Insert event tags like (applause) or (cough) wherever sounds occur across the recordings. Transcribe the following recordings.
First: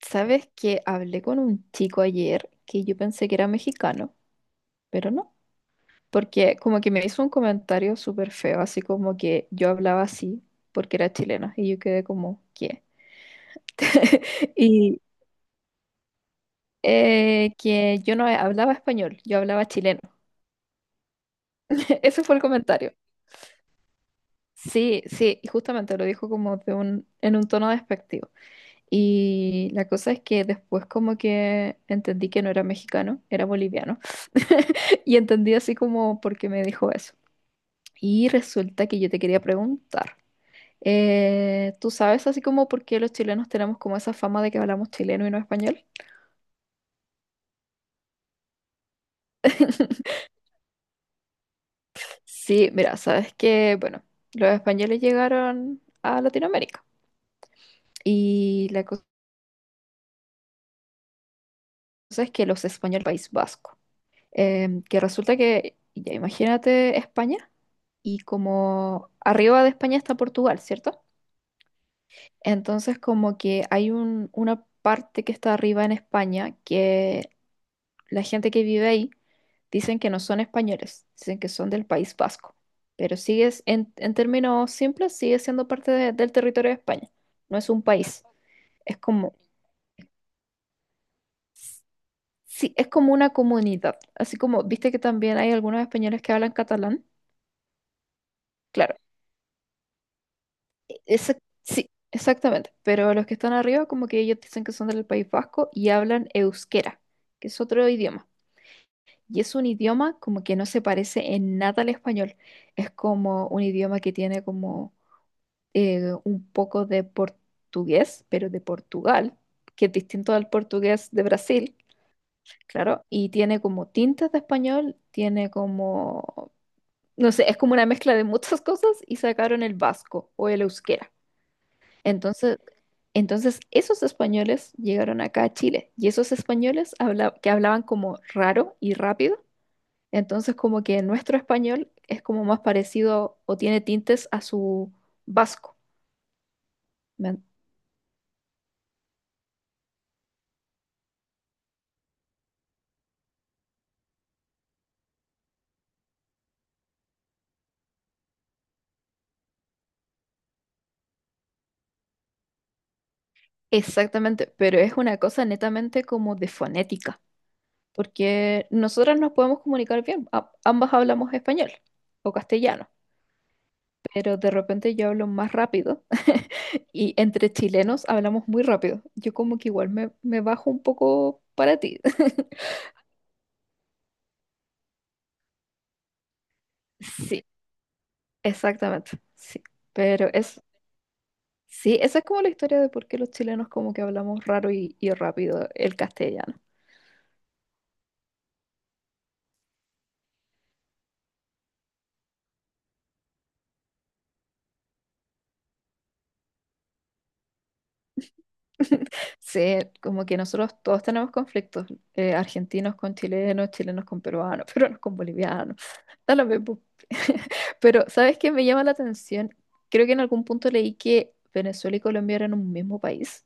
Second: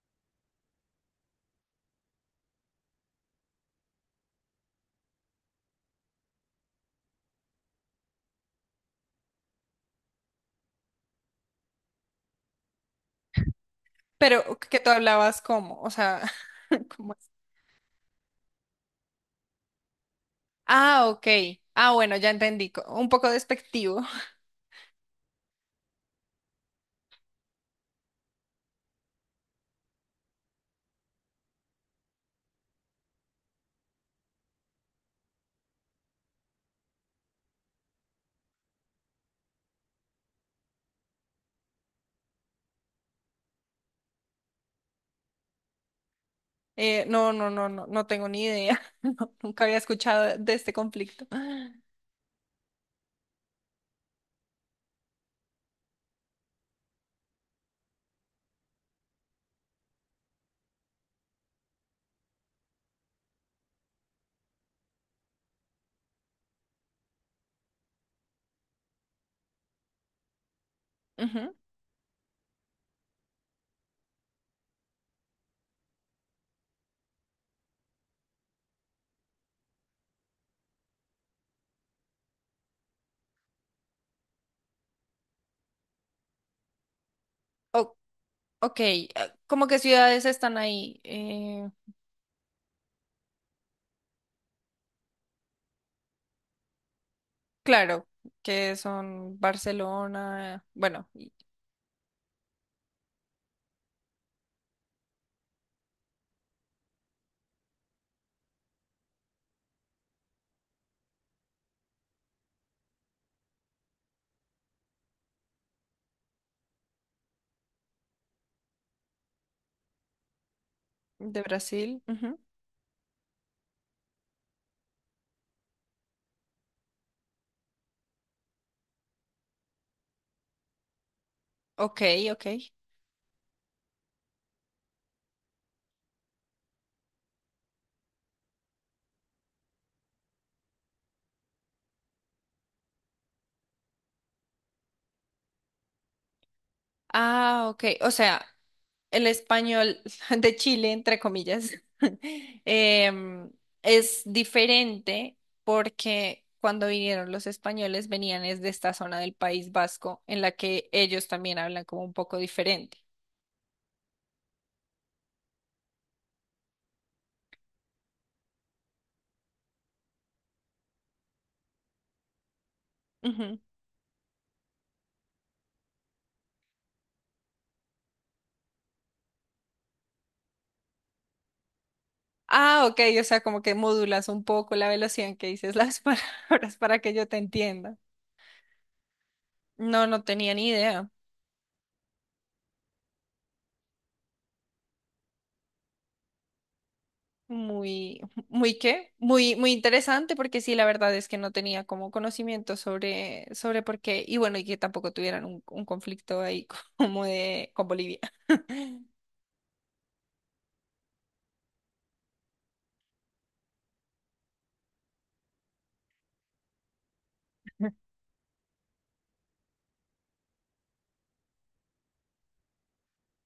¿Sabes que hablé con un chico ayer que yo pensé que era mexicano, pero no? Porque como que me hizo un comentario súper feo, así como que yo hablaba así porque era chilena y yo quedé como, ¿qué? (laughs) Pero que tú Y hablabas como, o sea, (laughs) ¿cómo es? Que yo no hablaba español, yo hablaba chileno. Ah, ok. Ah, (laughs) bueno, Ese ya fue el entendí. Comentario. Un poco despectivo. (laughs) Sí, sí, y justamente lo dijo como en un tono despectivo. Y la cosa es que después como que entendí que no era mexicano, era boliviano. (laughs) Y entendí así como por qué me dijo eso. Y resulta que yo te quería preguntar, ¿tú sabes así como por qué los chilenos tenemos como esa fama de que hablamos chileno y no español? No, no, no, no, no tengo ni idea. (laughs) No, nunca había (laughs) escuchado de este conflicto. (gasps) Sí, mira, sabes que, bueno, los españoles llegaron a Latinoamérica y la cosa es que los españoles, País Vasco, que resulta que, ya imagínate España, y como arriba de España está Portugal, ¿cierto? Ujú. Entonces como que hay una parte que está arriba en España, que la gente que vive ahí dicen que no son españoles, dicen que son del País Vasco, pero sigue, en términos simples, sigue siendo parte del territorio de España, no es un O- país, ok, es ah, como, ¿cómo que ciudades están ahí? Sí, es como una comunidad, así como, viste que también hay algunos españoles que hablan catalán, Claro, que claro. son Barcelona, Esa- sí, exactamente. Pero los que están arriba, como que ellos dicen que son del País Vasco y hablan euskera, que es otro idioma. Y es un idioma como que no se parece en nada al español. Es como un idioma que tiene como un poco de portugués, pero de Portugal, que es distinto al portugués de de Brasil, Brasil. Ujú. claro. Y tiene como tintas de español, tiene como, no sé, es como una mezcla de muchas (laughs) cosas y sacaron el vasco o el euskera. Ok, ok. Entonces, entonces esos españoles llegaron acá a Chile y esos españoles que hablaban como raro y rápido, entonces como que nuestro español es como más parecido o tiene tintes a su vasco. ¿me en- Ah, ok. O sea, el español (laughs) de Chile, entre comillas. (laughs) em, es diferente porque cuando vinieron los españoles venían desde esta zona del País Vasco, en la que ellos también hablan como un poco diferente. Exactamente, pero es una cosa netamente como de fonética, porque nosotras nos podemos comunicar bien, ambas hablamos español o castellano. Ujú. Pero de repente yo hablo más rápido (laughs) y entre chilenos hablamos muy rápido. Yo como que igual me bajo un poco para ti. (laughs) Ah, ok. O sea, como que modulas un poco la velocidad en que dices las (laughs) palabras para que yo te Sí, entienda. exactamente, sí. No, no Pero tenía es, ni idea. sí, esa es como la historia de por qué los chilenos como que hablamos raro y rápido el castellano. Muy, muy qué, muy, muy interesante, porque sí, la verdad es que no tenía como conocimiento sobre, sobre por qué, y bueno, y que tampoco tuvieran un conflicto ahí (laughs) como de con Bolivia. (laughs) (laughs) Sí, como que nosotros todos tenemos conflictos, argentinos con chilenos, chilenos con peruanos, (laughs) peruanos con bolivianos, da lo mismo. (laughs) Pero, ¿sabes qué me llama la atención? Creo que en algún punto leí que Venezuela y Colombia eran un mismo país.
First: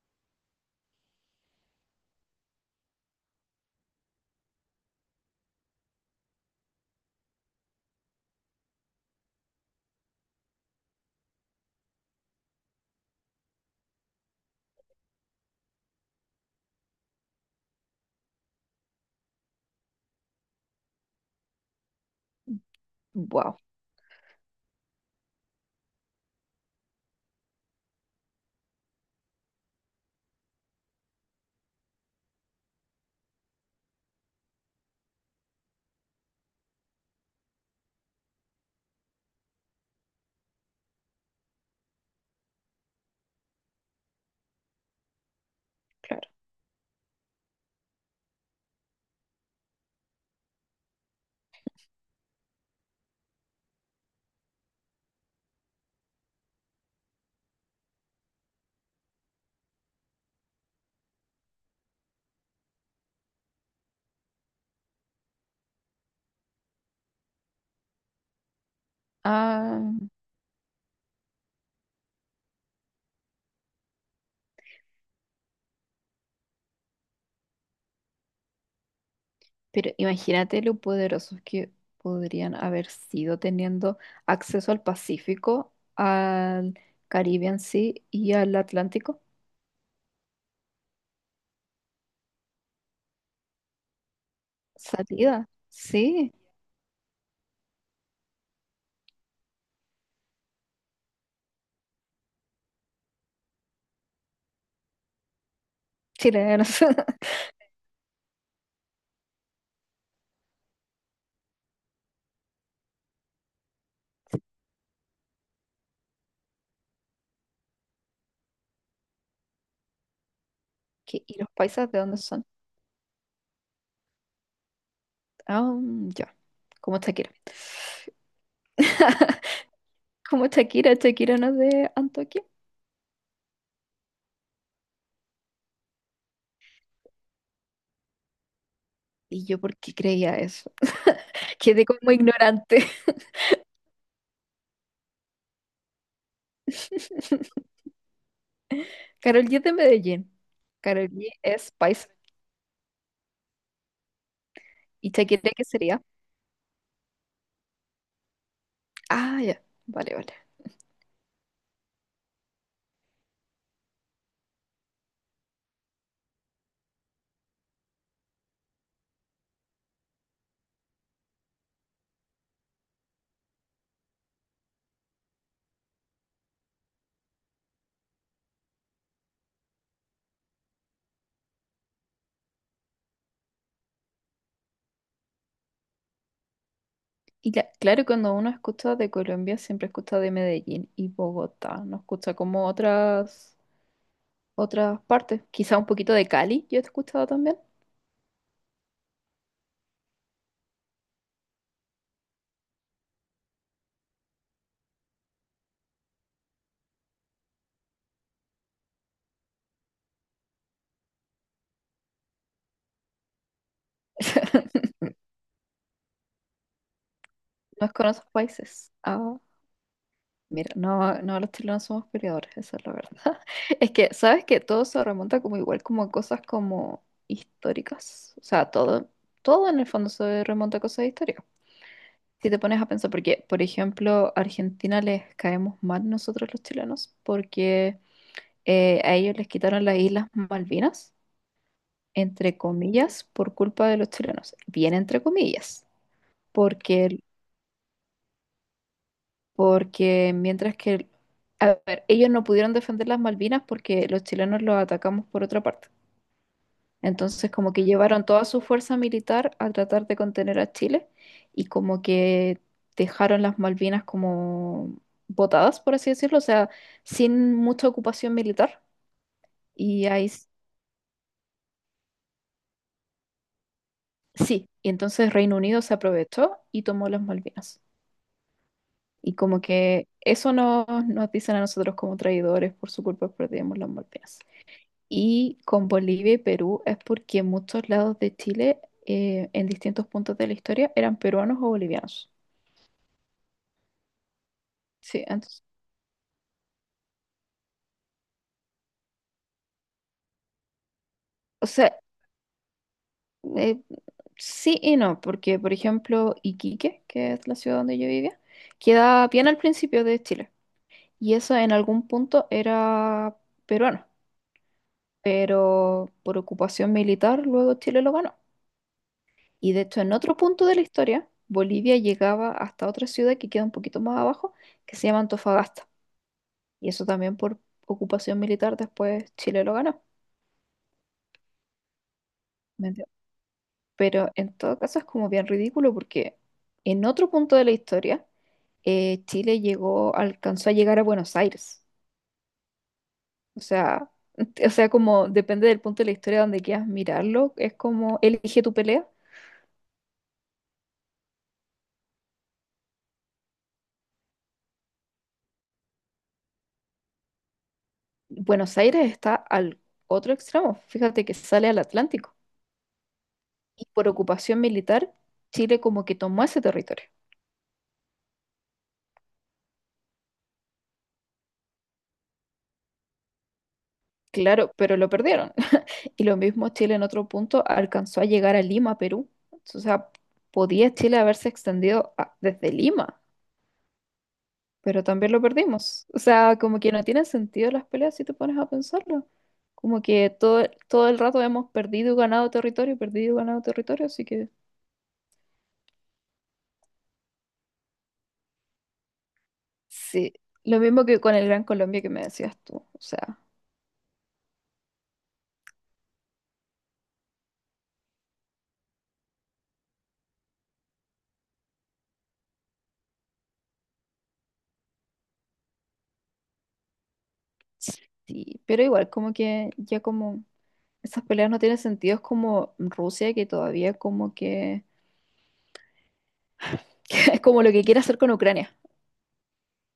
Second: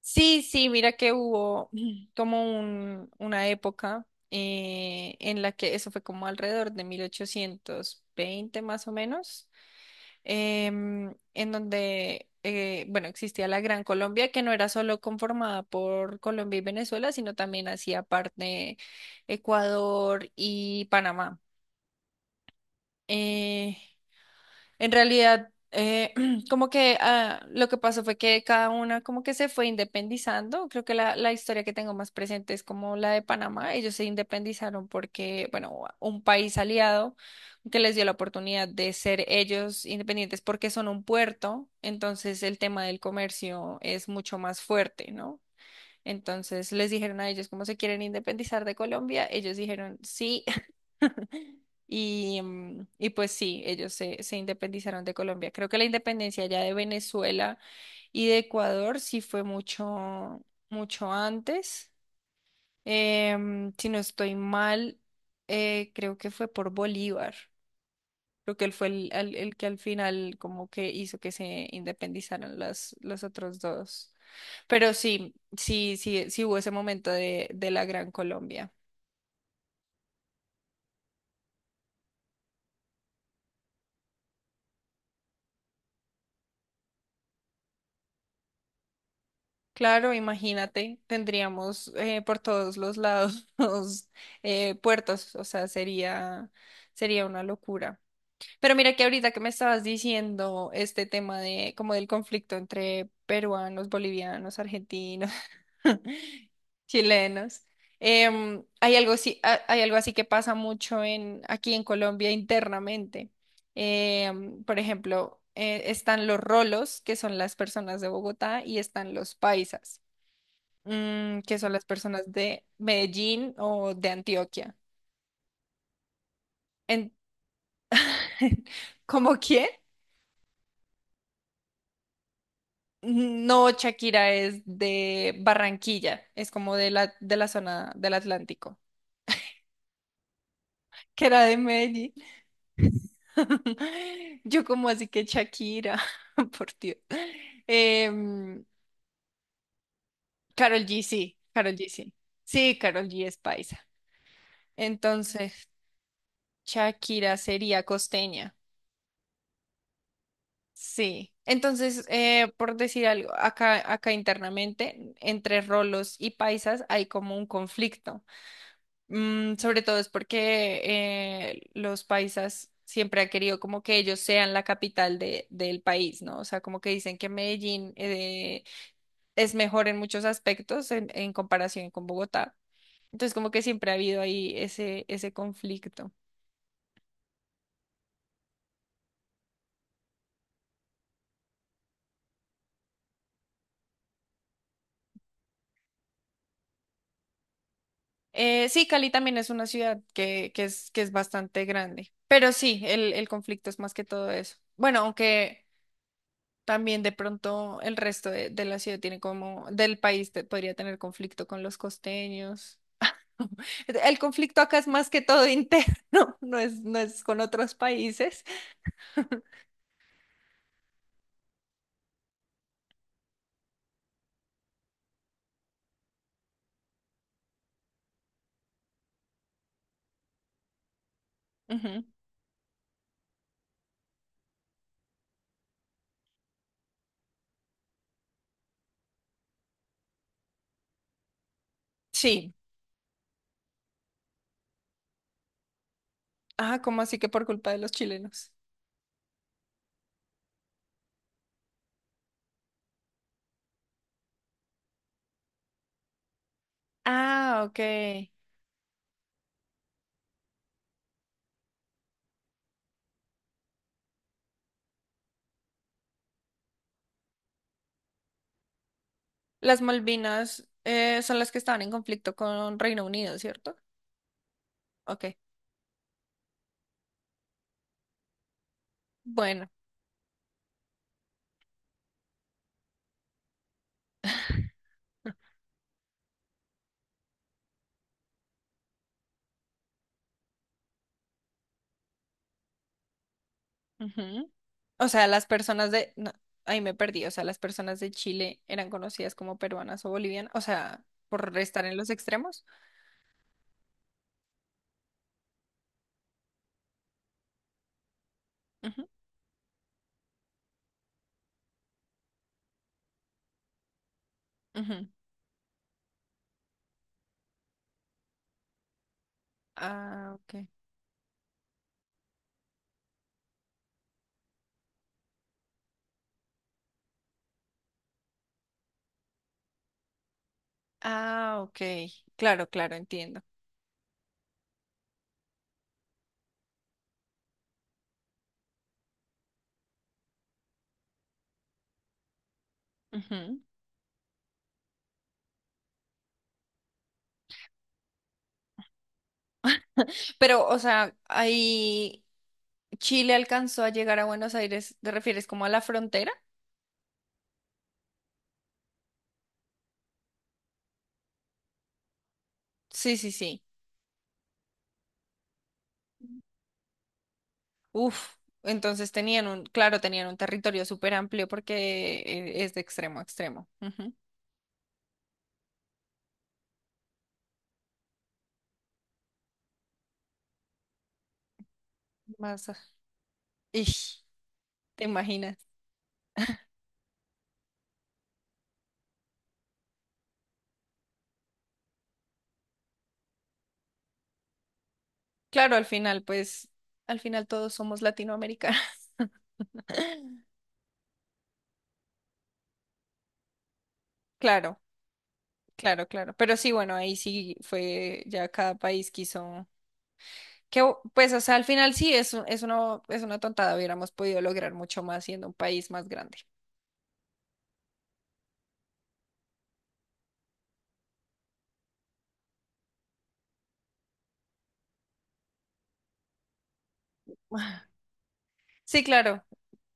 Sí, sí, mira que hubo como una época, en la que eso fue como alrededor de 1820 más o menos, en donde, bueno, existía la Gran Colombia, que no era solo conformada por Colombia y Venezuela, sino también hacía parte Ecuador y Panamá. Wow, Eh, en realidad, (clears throat) como que ah, lo que pasó fue que cada una como que se fue independizando. Creo que la historia que tengo más presente es como la de Panamá. Ellos se independizaron porque, bueno, un país aliado que les dio la oportunidad de ser ellos independientes porque son un puerto. Entonces el tema del comercio es mucho más fuerte, ¿no? claro. Entonces les dijeron a ellos cómo se quieren independizar de Colombia. Ellos dijeron sí. (laughs) Y, y pues sí, se independizaron de Colombia. Creo que la independencia ya de Venezuela y de Ecuador sí fue mucho, mucho antes. Si no estoy mal, creo que fue por Bolívar. Creo que él fue el que al Ah, final como que hizo que se independizaran los otros dos. Pero sí, sí, sí, sí hubo ese momento de la Gran Colombia. pero imagínate lo poderosos que podrían haber sido teniendo acceso al Pacífico, al Caribe en sí y al Atlántico. Claro, imagínate, tendríamos por todos los lados (laughs) los, puertos, o Salida, sea, sí, sería una locura. Pero mira que ahorita que me estabas diciendo este tema de como del conflicto entre peruanos, bolivianos, argentinos, (laughs) chilenos. (laughs) chilenos. Hay algo así, hay algo así que pasa mucho en, aquí en Colombia internamente. Por ejemplo, están los rolos, que son las personas de Bogotá, y están los paisas, ¿Qué- ¿Y los que son las paisas de dónde personas son? de Medellín o de Antioquia. Ah, mm, ya, como En, Shakira. (laughs) ¿cómo (laughs) quién? Como Shakira, Shakira no es de Antoquia. No, Shakira es de Barranquilla, es como de de la zona del Atlántico, ¿Y yo por qué creía eso? que era de (laughs) Quedé como Medellín. ignorante. (laughs) Yo como así que Shakira, (laughs) por Dios. (laughs) Em, Karol G es de Medellín. Karol G, Karol G sí, es Karol G, paisa. sí. Sí, Karol G es paisa. ¿Y Shakira qué Entonces, sería? Shakira sería costeña. Ah, ya, vale, vale. Sí, entonces, por decir algo, acá, acá internamente, entre rolos y paisas hay como un conflicto. Sobre todo es porque los paisas siempre han querido como que ellos sean la capital de, del país, ¿no? O sea, como que dicen que Medellín es mejor en muchos aspectos en comparación con Bogotá. Entonces, como que siempre ha habido ahí ese, ese conflicto. Claro, cuando uno escucha de Colombia, siempre escucha de Medellín y Bogotá. No escucha como otras, otras partes. Quizá un poquito de Cali, yo he escuchado también. Sí, Cali también es una ciudad que es bastante grande, pero sí, el conflicto es más que todo eso. Bueno, aunque también de pronto el resto de la ciudad tiene como, del país podría tener conflicto con los costeños. (laughs) El conflicto acá es (laughs) más que todo interno, (laughs) no es, no es con otros No es con otros países. países. Ah. Mira, no, no, los chilenos somos peleadores, esa es la verdad. (laughs) Es que, ¿sabes que todo se remonta como igual, como a cosas como históricas? O sea, todo, todo en el fondo se remonta a cosas históricas. Ujú. Si te pones a pensar, porque, por ejemplo, a Argentina les caemos mal nosotros los chilenos, porque a ellos les quitaron las Islas Malvinas, Sí. entre comillas, por culpa de los chilenos. Bien entre comillas, Ah, ¿cómo así porque que por culpa de los chilenos? porque mientras que, a ver, ellos no pudieron defender las Malvinas porque los chilenos los atacamos por otra parte. Entonces, Ah, como que llevaron ok. toda su fuerza militar a tratar de contener a Chile y como que dejaron las Malvinas como botadas, por así decirlo, o sea, sin mucha ocupación militar. Las Y ahí s- Malvinas, son las que estaban en conflicto con Reino Unido, ¿cierto? sí, y Ok. entonces Reino Unido se aprovechó y tomó las Malvinas. Y como Bueno. que eso nos dicen a nosotros como traidores, por su culpa perdimos las Malvinas. Y con Bolivia y Perú es porque muchos lados de Chile, en distintos puntos de la historia, eran peruanos o bolivianos. Ujú. O Sí, sea, las entonces, personas de... no, ahí me perdí. O sea, las personas de Chile eran conocidas como peruanas o bolivianas. O sea, por o estar en sea, los extremos. eh, sí y no, porque por ejemplo, Iquique, que es la ciudad donde yo vivía, Ujú, queda bien al principio de Chile. Y eso en algún punto era peruano, ujú. pero por ocupación militar luego Chile lo ganó. Y de hecho, en Ah, otro punto ok. de la historia, Bolivia llegaba hasta otra ciudad que queda un poquito más abajo, que se llama Antofagasta. Y eso también por ocupación militar después Chile lo ganó. Ah, ok. Claro, ¿Me claro, entiendes? entiendo. Pero en todo caso es como bien ridículo porque en otro punto de la historia Chile llegó, alcanzó a llegar a Buenos Aires. Ujú. O sea, (laughs) o sea, como depende del punto de la historia donde quieras mirarlo, es como elige tu pelea. Pero, o sea, ahí Chile alcanzó a llegar a Buenos Aires. ¿Te refieres como a la frontera? Buenos Aires está al otro extremo, fíjate que sale al Atlántico. Sí, sí, sí. Y por ocupación militar, Chile como que tomó ese territorio. Uf. Entonces tenían un, claro, tenían un territorio súper amplio porque es de extremo a extremo. Ujú. Claro, pero lo perdieron. Y lo mismo Chile en otro punto alcanzó a llegar a Lima, Perú. O sea, podía Chile haberse extendido Más. desde Lima, Ish, pero ¿te también lo imaginas? perdimos. O sea, como que no tienen sentido las peleas si te pones a pensarlo. Como que todo, todo el rato hemos perdido y ganado territorio, perdido y ganado territorio, así que Claro, al final, pues, al final todos somos latinoamericanos. sí. (laughs) Lo mismo que con el Gran Colombia que me decías tú. O sea, Claro, claro, claro. Pero sí, bueno, ahí sí fue ya cada país quiso. O sea, al final sí es una tontada. Hubiéramos podido lograr mucho más siendo un país más grande. sí. Pero igual, como que ya como esas peleas no tienen sentido. Es como Rusia que todavía como que (laughs) es como lo que (laughs) quiere hacer con Ucrania. Sí, claro,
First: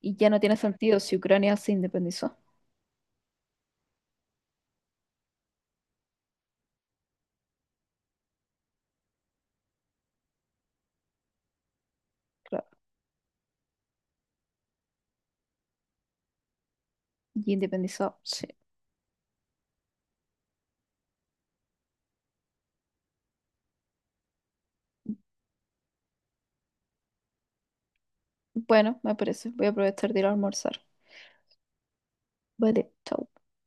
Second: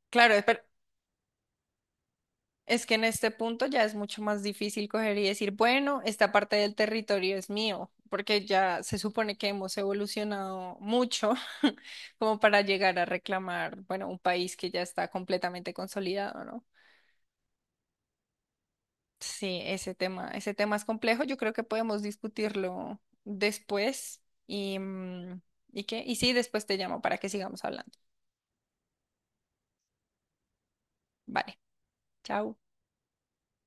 Y ya claro. no tiene sentido si Ucrania se independizó. Es que en este punto ya es mucho más difícil coger y decir, bueno, esta parte del territorio es mío, porque ya se supone que hemos evolucionado mucho (laughs) como para Claro. llegar a reclamar, bueno, un país que ya está completamente consolidado, ¿no? Y independizó, sí. Sí, ese tema es complejo. Yo creo que podemos discutirlo después y, ¿y qué? Y sí, después te llamo para que sigamos hablando. Bueno, me parece. Voy a aprovechar de ir a almorzar. Vale, chao. Vale, chao.